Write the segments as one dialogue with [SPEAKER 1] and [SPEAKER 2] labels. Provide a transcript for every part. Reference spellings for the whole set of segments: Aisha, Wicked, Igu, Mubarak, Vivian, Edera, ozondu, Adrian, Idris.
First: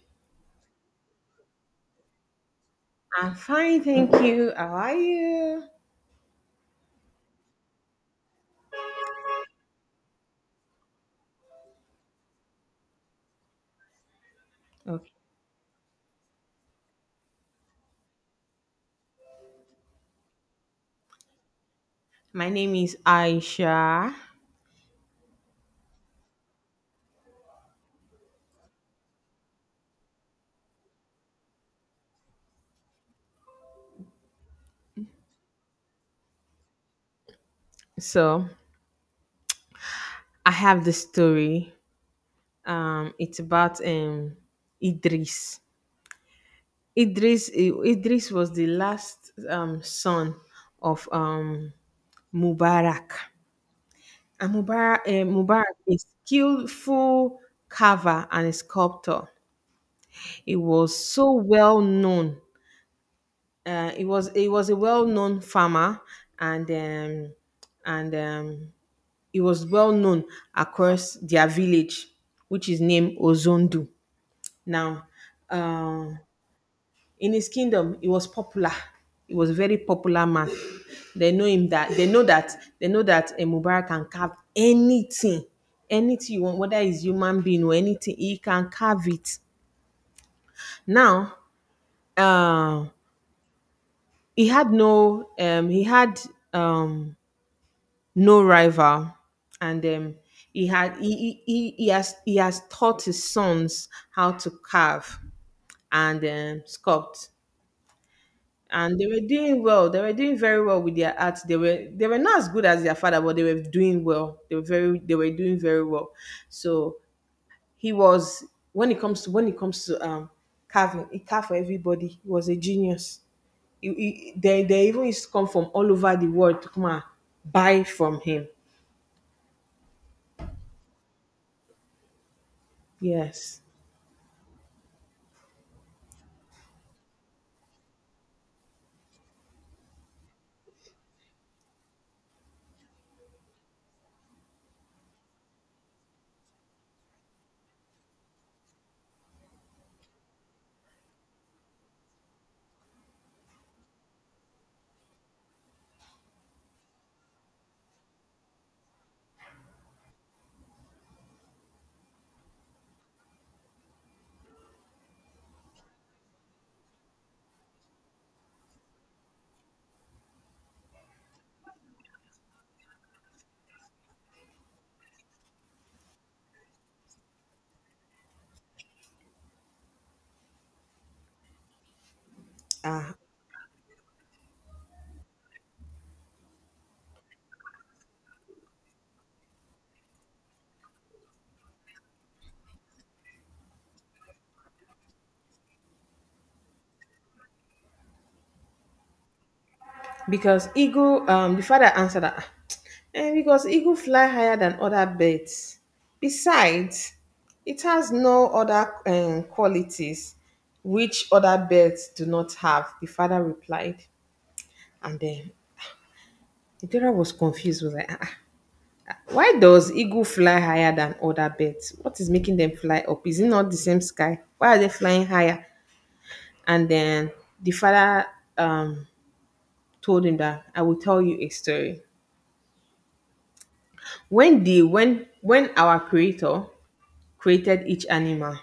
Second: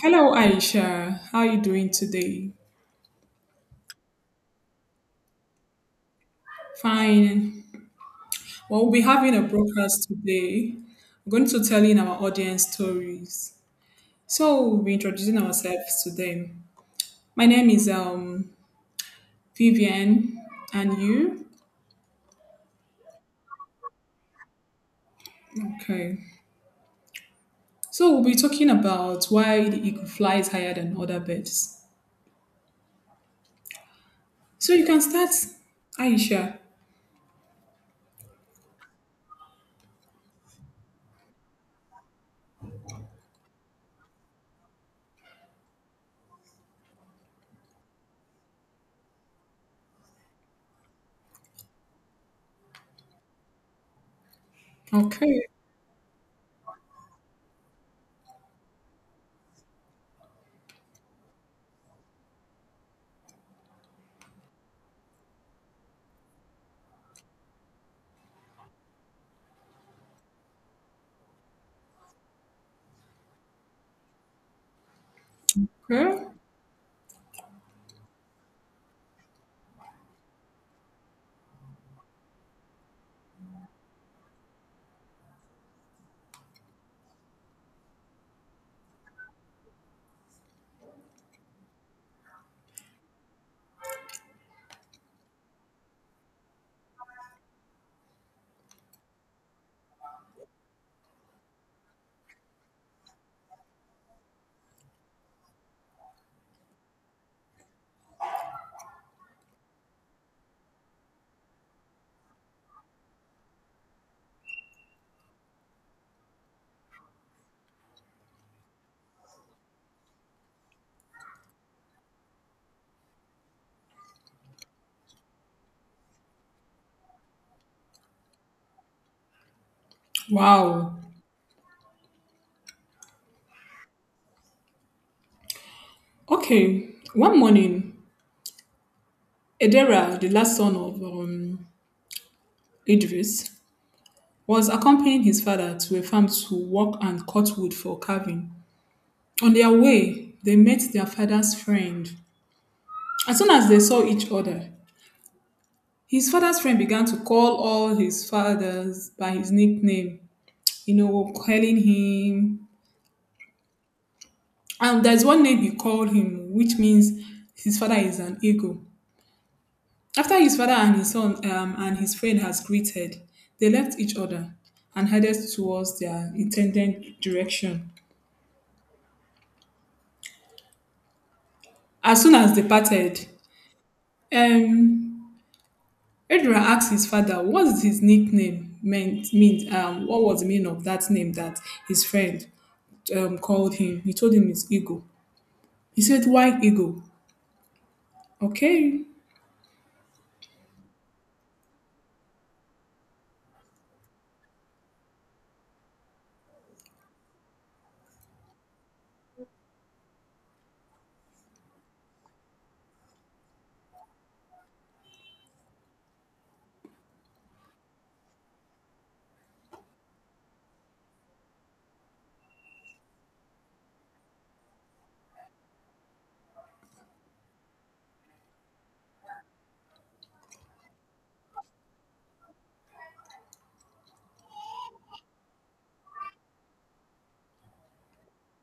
[SPEAKER 1] Hello, Aisha. How are you doing today?
[SPEAKER 2] I'm fine, thank you. How are you?
[SPEAKER 1] Fine. Well, we'll be having a broadcast today. We're going to tell in our audience stories. So we'll be
[SPEAKER 2] Okay.
[SPEAKER 1] introducing ourselves to them. My name is Vivian, and you?
[SPEAKER 2] My name is Aisha.
[SPEAKER 1] Okay. So we'll be talking about why the eagle flies higher than other birds. So you can start, Aisha.
[SPEAKER 2] So I have the story. It's about Idris. Idris was the last son of Mubarak. And
[SPEAKER 1] Okay.
[SPEAKER 2] Mubarak is skillful carver and sculptor. He was so well known he was a well-known farmer and um, and he was well known across their village, which is named ozondu now. uh,
[SPEAKER 1] Okay.
[SPEAKER 2] in his kingdom he was popular. He was a very popular man. They know him that they know that They know that a mubarak can carve anything. Anything you want, whether it's human being or anything, he can carve it now. uh, he had um, no rival, and he had he has taught his sons how to carve and sculpt, and they were doing well. They were doing very well with their art. They were not as good as their father, but they were doing well. They were doing very well. So he was when it comes to when it comes to carving, he carved for everybody. He was a genius. They even used to come from all over the world to come and buy from him.
[SPEAKER 1] Wow.
[SPEAKER 2] Yes.
[SPEAKER 1] Okay. One morning, Edera, the last son of Idris, was accompanying his father to a farm to work and cut wood for carving. On their way, they met their father's friend. As soon as they saw each other, his father's friend began to call all his fathers by his nickname, you know, calling him. And there's one name he called him, which means his father is an eagle. After his father and his son and his friend has greeted, they left each other and headed towards their intended direction. As soon as they
[SPEAKER 2] Ah.
[SPEAKER 1] parted, um, Adrian asked his father what his nickname means? What was the meaning of that name that his friend called him. He told him it's Eagle. He said, Why Eagle? Okay,
[SPEAKER 2] Because eagle, the father answered that, "Ah, because eagle fly higher than other birds. Besides, it has no other qualities which other birds do not have," the father replied. And then Idora was confused, was like, "Ah, ah, why does eagle fly higher than other birds? What is making them fly up? Is it not the same sky? Why are they flying higher?" And then the father, um told him that, "I will tell you a story. When the when when our creator created each animal,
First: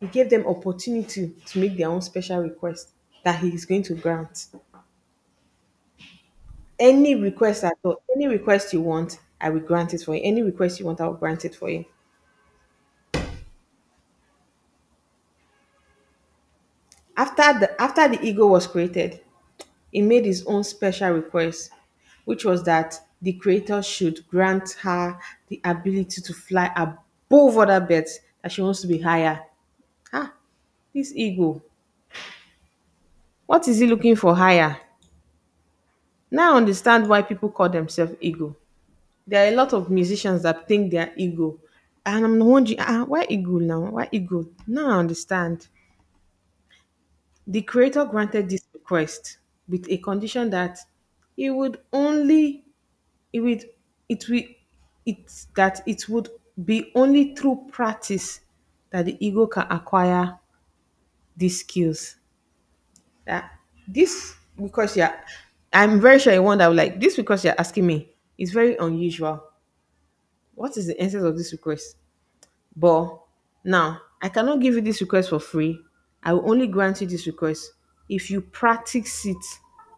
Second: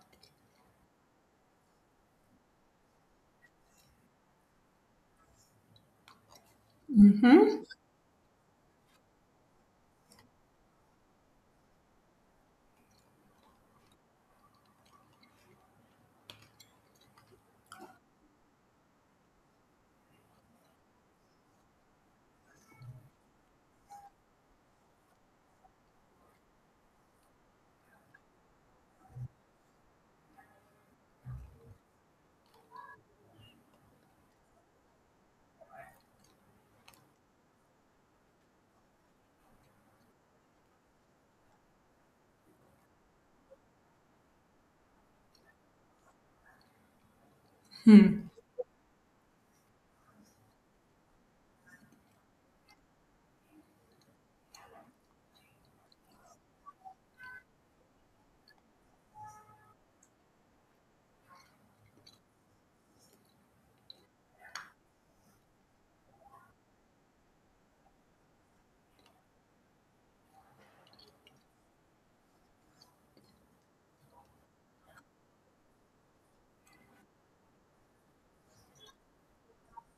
[SPEAKER 2] he gave them opportunity to make their own special request that he is going to grant. Any request
[SPEAKER 1] hmm.
[SPEAKER 2] at all, any request you want, I will grant it for you. Any request you want, I will grant it for you." After the ego was created, he made his own special request, which was that the creator should grant her the ability to fly above other birds, that she wants to be higher. Ah, this ego, what is he looking for higher? Now I understand why people call themselves ego. There are a lot of musicians that think they are ego. And I'm wondering, ah, ah, why ego now? Why ego? Now I understand. The creator granted this request with a condition that it would only it would it will it that it would be only through practice that the ego can acquire these skills. That this "Because you're I'm very sure you won't that like this, because you're asking me is very unusual. What is the essence of this request? But now I cannot give you this request for free. I will only grant you this request if you practice it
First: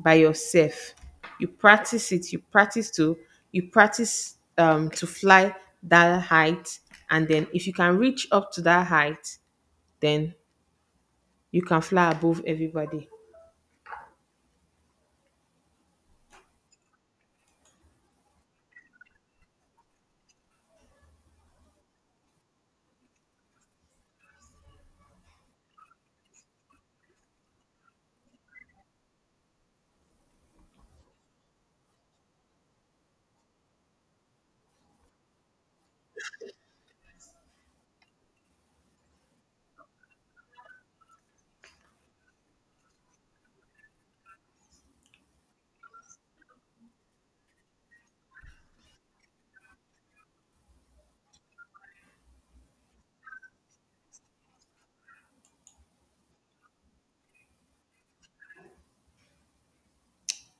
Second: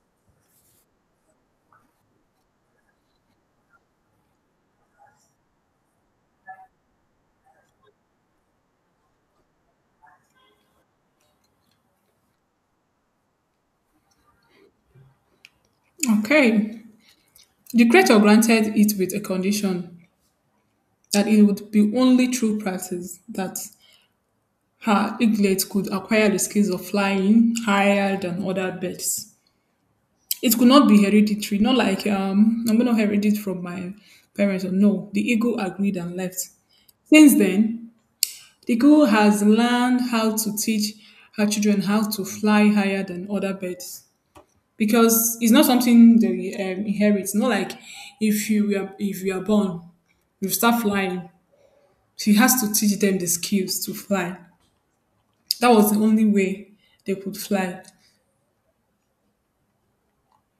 [SPEAKER 2] by yourself. You practice it you practice to you practice to fly that height, and then if you can reach up to that height, then you can fly above everybody."
[SPEAKER 1] Okay. The creator granted it with a condition that it would be only through practice that her eaglet could acquire the skills of flying higher than other birds. It could not be hereditary, not like I'm gonna inherit it from my parents. Or no, the eagle agreed and left. Since then, the eagle has learned how to teach her children how to fly higher than other birds because it's not something they inherit. Not like if you are born, you start flying. She has to teach them the skills to fly. That was the only way they could fly.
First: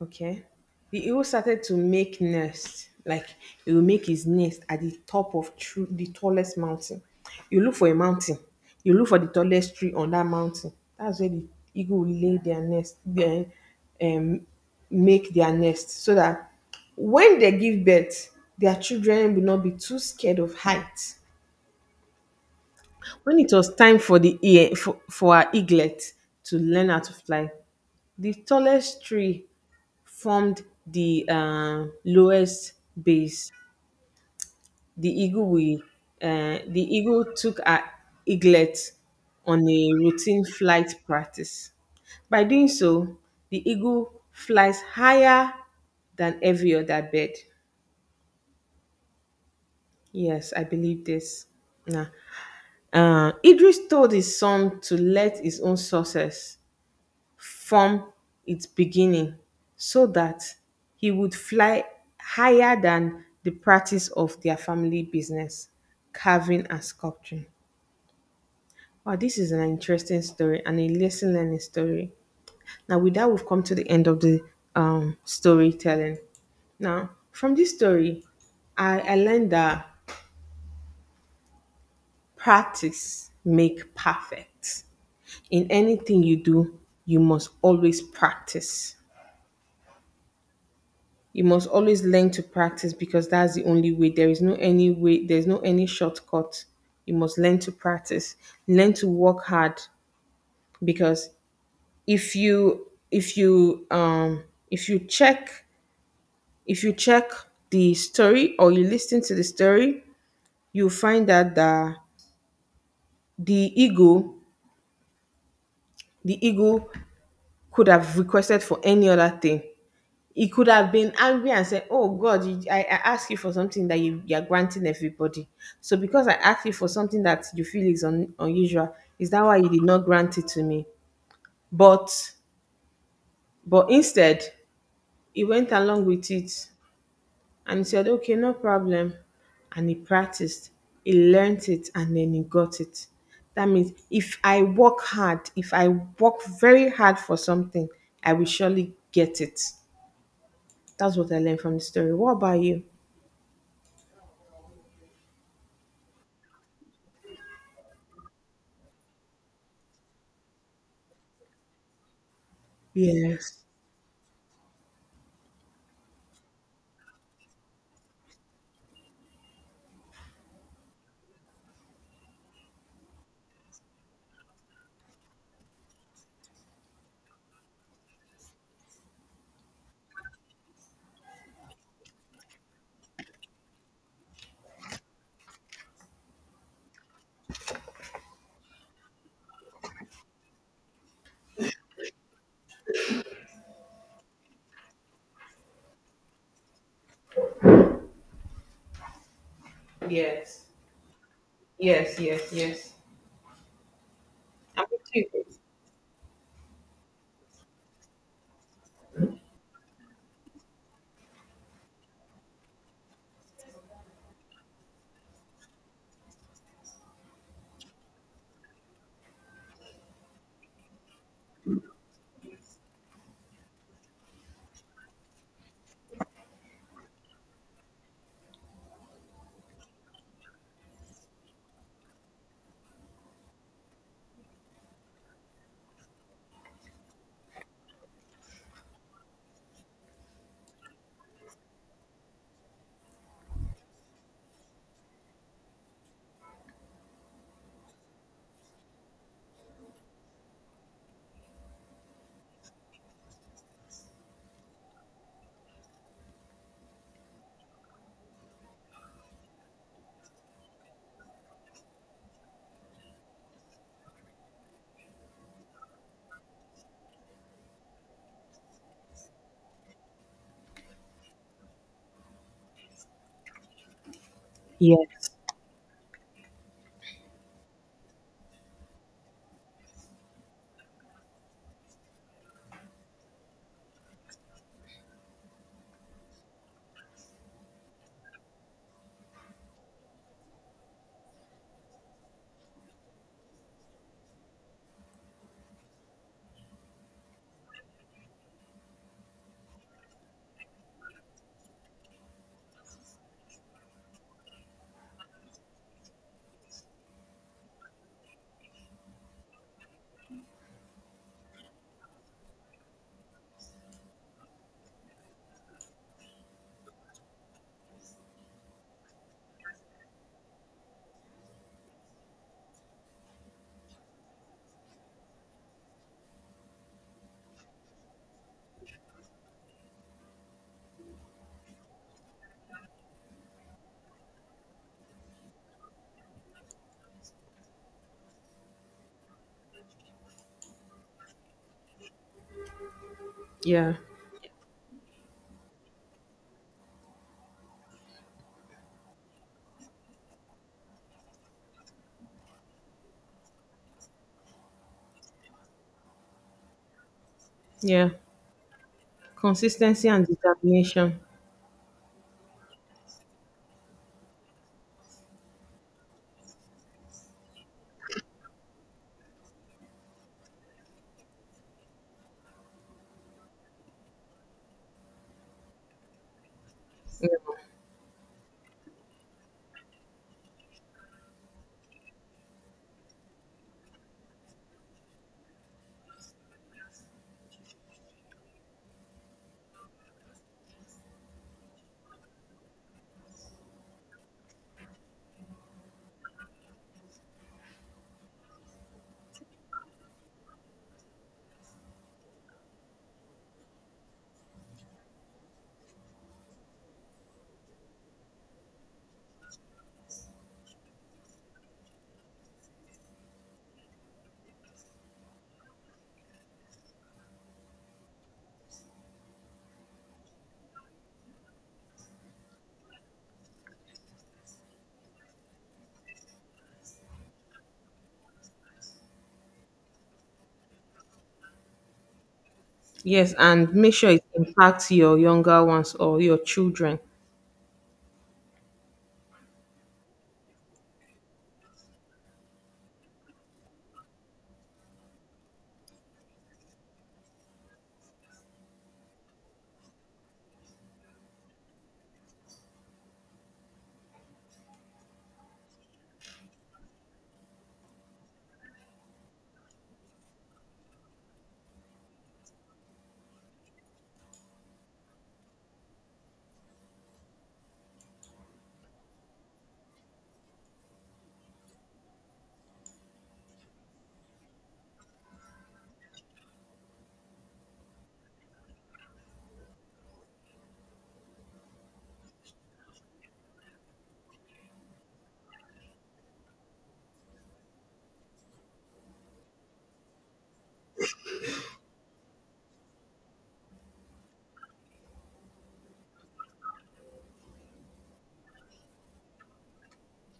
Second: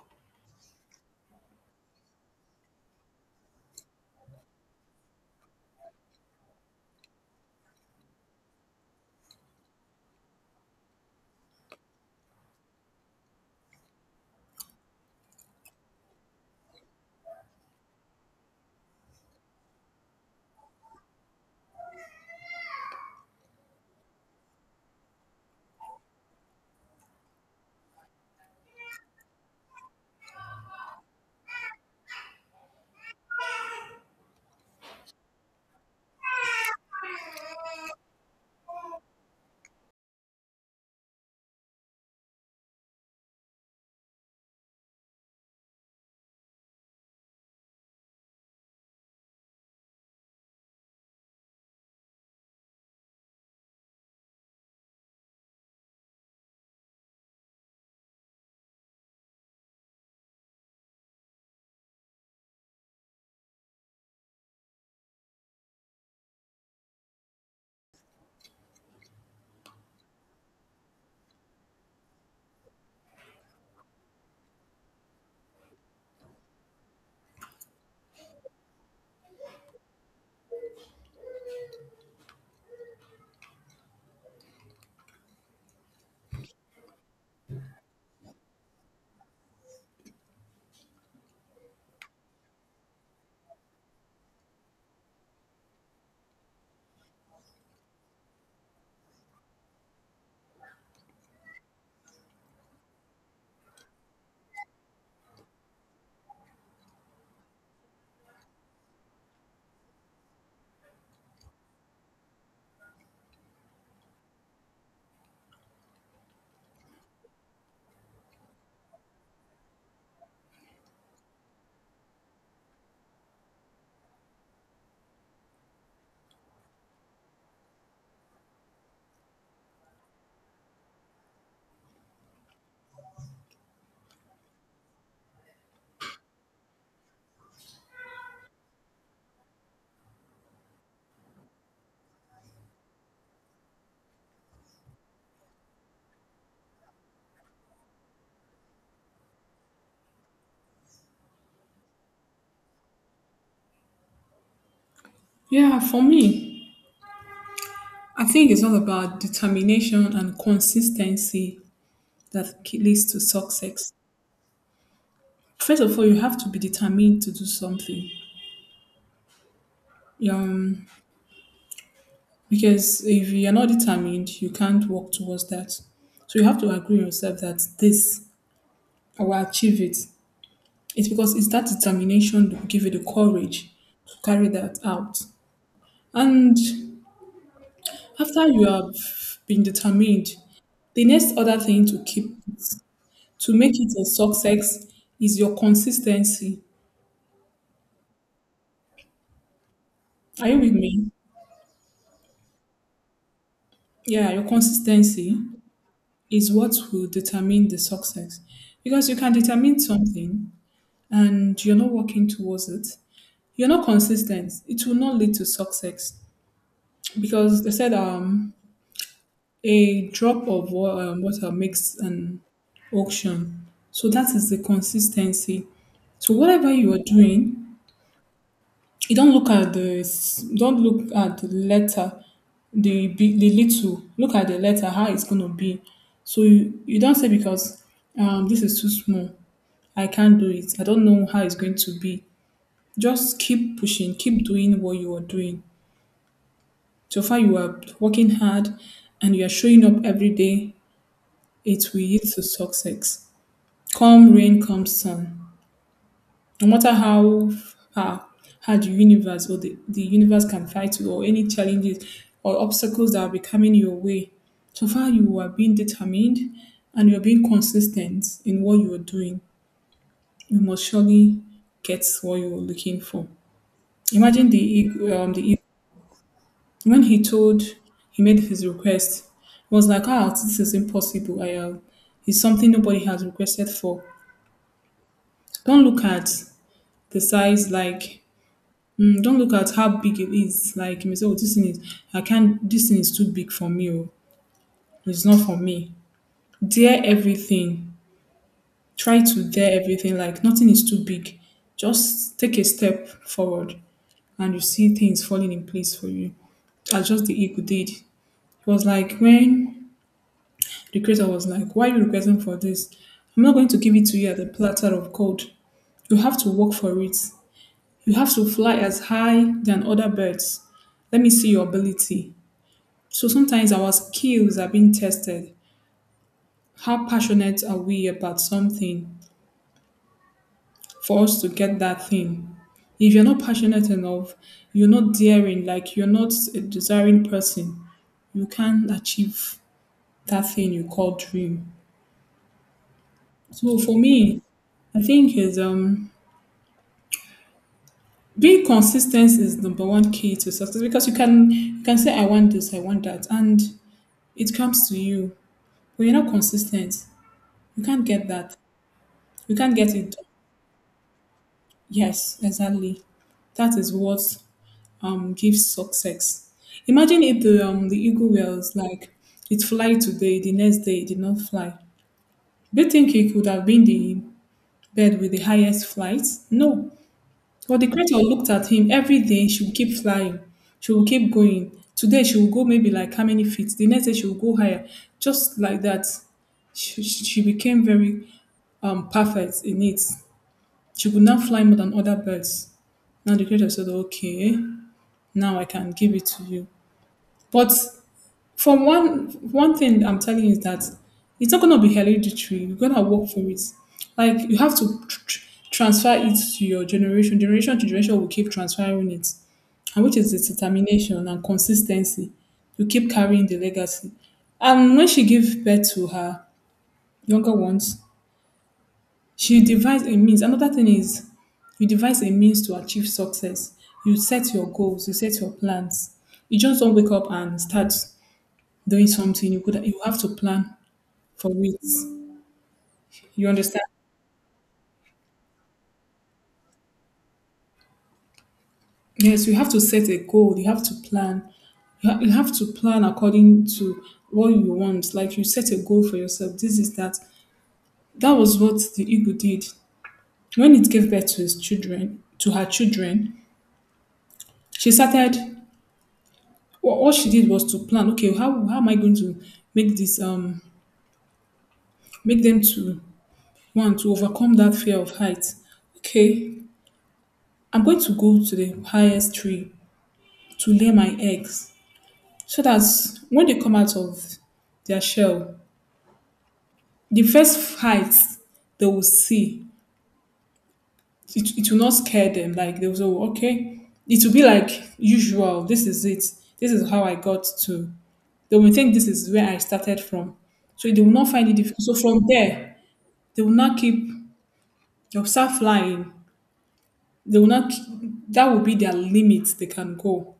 [SPEAKER 2] Okay. The eagle started to make nest. Like, he will make his nest at the top of the tallest mountain. You look for a mountain. You look for the tallest tree on that mountain. That's where the eagle will lay their nest. Then um, make their nest so that when they give birth, their children will not be too scared of height. When it was time for the ear for our eaglet to learn how to fly, the tallest tree formed the lowest base. The eagle we, the eagle took our eaglet on a routine flight practice. By doing so, the eagle flies higher than every other bird. Yes, I believe this. Nah. Idris told his son to let his own success from its beginning, so that he would fly higher than the practice of their family business, carving and sculpturing. Wow, this is an interesting story and a lesson learning story. Now, with that, we've come to the end of the storytelling. Now, from this story, I learned that practice make perfect. In anything you do, you must always practice. You must always learn to practice, because that's the only way. There is no any way, there's no any shortcut. You must learn to practice, learn to work hard, because if you if you um if you check if you check the story or you listen to the story, you find that the ego the ego could have requested for any other thing. He could have been angry and said, "Oh God, I asked you for something that you are granting everybody. So because I asked you for something that you feel is unusual, is that why you did not grant it to me?" But instead, he went along with it and he said, "Okay, no problem." And he practiced, he learned it, and then he got it. That means if I work hard, if I work very hard for something, I will surely get it. That's what I learned from the story. What about you?
[SPEAKER 1] Yeah, for me, I think it's all about determination and consistency that leads to
[SPEAKER 2] Yes.
[SPEAKER 1] success. First of all, you have to be determined to do something. Um, because if you're not determined, you can't work towards that. So you have to agree with yourself that this I will achieve it. It's because it's that determination that will give you the courage to carry that out. And after you have been determined, the next other thing to keep it, to make it a success is your consistency. Are you
[SPEAKER 2] Yes.
[SPEAKER 1] with me?
[SPEAKER 2] Yes. Yes. Yes.
[SPEAKER 1] Yeah, your
[SPEAKER 2] I'm with you.
[SPEAKER 1] consistency is what will determine the success, because you can determine something and you're not working towards it, you're not consistent, it will not lead to success. Because they said a drop of water makes an ocean, so that is the consistency. So whatever you are doing, you don't look at the don't look at the letter, the big the little, look at the letter how it's going to be. So you don't say because this is too small I can't do it. I don't know how it's going to be. Just keep pushing, keep doing what you are doing. So far, you are working hard and you are showing up every day. It will lead to success. Come rain, come sun. No matter how far, how the universe or the universe can fight you or any challenges or obstacles that will be coming your way. So far, you are being determined and you are being consistent in what you are doing. You must surely get what you are looking for. Imagine the e,
[SPEAKER 2] Yes.
[SPEAKER 1] um, the When he told, he made his request, he was like, ah, this is impossible. It's something nobody has requested for. Don't look at the size, like, don't look at how big it is. Like, you may say, oh, this thing is, I can't, this thing is too big for me. Oh, it's not for me. Dare everything. Try to dare everything. Like, nothing is too big. Just take a step forward and you see things falling in place for you as just the ego did. It was like when the creator was like, Why are you requesting for this? I'm not going to give it to you as a platter of gold. You have to work for it. You have to fly as high than other birds. Let me see your ability. So sometimes our skills are being tested. How passionate are we about something for us to get that thing? If you're not passionate enough, you're not daring, like you're not a desiring person, you can't achieve that thing you call dream. So
[SPEAKER 2] Yeah.
[SPEAKER 1] for me, I think is being consistent is number one key to success, because you can say I want this, I want that, and it comes to you, but you're not consistent. You can't
[SPEAKER 2] Yeah.
[SPEAKER 1] get that. You can't get
[SPEAKER 2] Consistency
[SPEAKER 1] it done.
[SPEAKER 2] and determination.
[SPEAKER 1] Yes, exactly. That is what gives success. Imagine if the the eagle was like it fly today, the next day it did not fly. Do you think it could have been the bird with the highest flight? No.
[SPEAKER 2] Yeah.
[SPEAKER 1] But the creator looked at him every day. She will keep flying. She will keep going. Today she will go maybe like how many feet. The next day she will go higher. Just like that, she became very perfect in it. She could now fly more than other birds. Now the creator said, "Okay, now I can give it to you." But for one thing I'm telling you is that it's not gonna be hereditary. You're gonna work for it. Like you have to transfer it to your generation. Generation to generation will keep transferring it, and which is the determination and consistency to keep carrying the legacy. And when she gave birth to her younger ones, she devised a means. Another thing is you devise a means to achieve success. You set your goals, you set your plans. You just don't wake up and start doing something. You have to plan for it.
[SPEAKER 2] Yes,
[SPEAKER 1] You
[SPEAKER 2] and
[SPEAKER 1] understand?
[SPEAKER 2] make sure it impacts your younger ones or your children.
[SPEAKER 1] Yes, you have to set a goal. You have to plan. You have to plan according to what you want. Like you set a goal for yourself. This is that. That was what the eagle did. When it gave birth to his children, to her children, she started. What she did was to plan. Okay, how am I going to make this make them to one to overcome that fear of height? Okay, I'm going to go to the highest tree to lay my eggs, so that when they come out of their shell, the first height they will it will not scare them. Like they will say, "Oh, okay, it will be like usual. This is it. This is how I got to. They will think this is where I started from. So they will not find it difficult. So from there, they will not keep they'll start flying. They will not. That will be their limit. They can go.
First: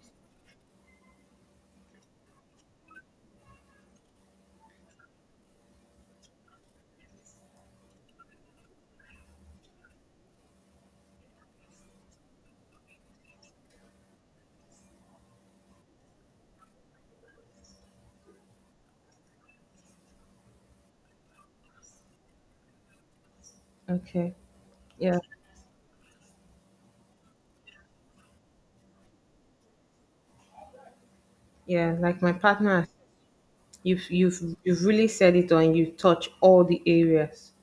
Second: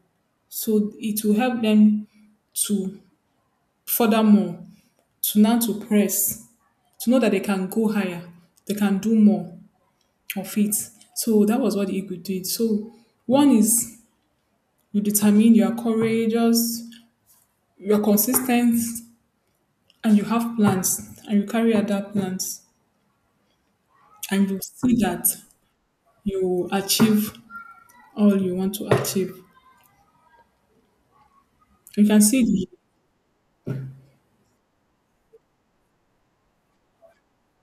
[SPEAKER 1] So it will help them to furthermore to now to press to know that they can go higher. They can do more of it. So that was what Igu did. So one is you determine, you are courageous, you are consistent, and you have plans, and you carry out that plans,
[SPEAKER 2] Okay.
[SPEAKER 1] and you see
[SPEAKER 2] Yeah.
[SPEAKER 1] that you achieve all you want to achieve.
[SPEAKER 2] Yeah.
[SPEAKER 1] You can
[SPEAKER 2] Like my
[SPEAKER 1] see the
[SPEAKER 2] partner, you've really said it on. You touch all the areas.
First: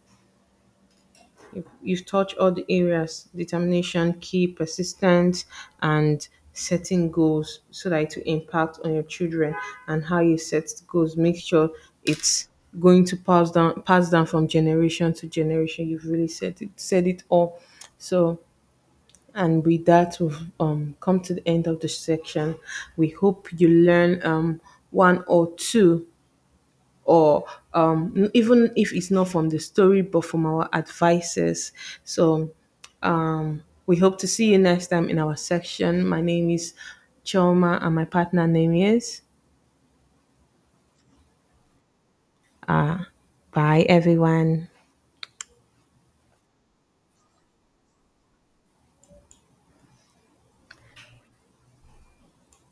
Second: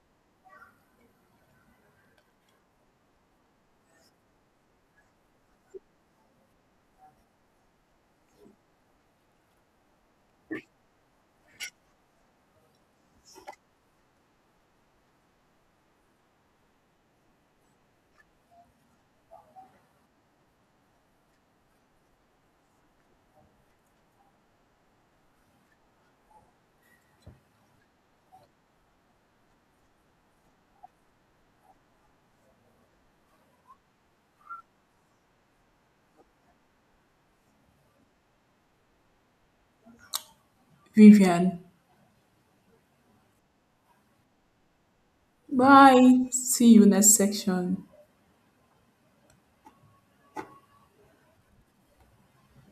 [SPEAKER 2] You've touched all the areas: determination, key, persistence, and setting goals, so that it will impact on your children and how you set goals. Make sure it's going to pass down from generation to generation. You've really said it all. So and with that, we've come to the end of the section. We hope you learn one or two, or even if it's not from the story but from our advices. So we hope to see you next time in our section. My name is Choma and my partner name is.
[SPEAKER 1] Vivian.
[SPEAKER 2] Bye everyone.
[SPEAKER 1] Bye. See you next section.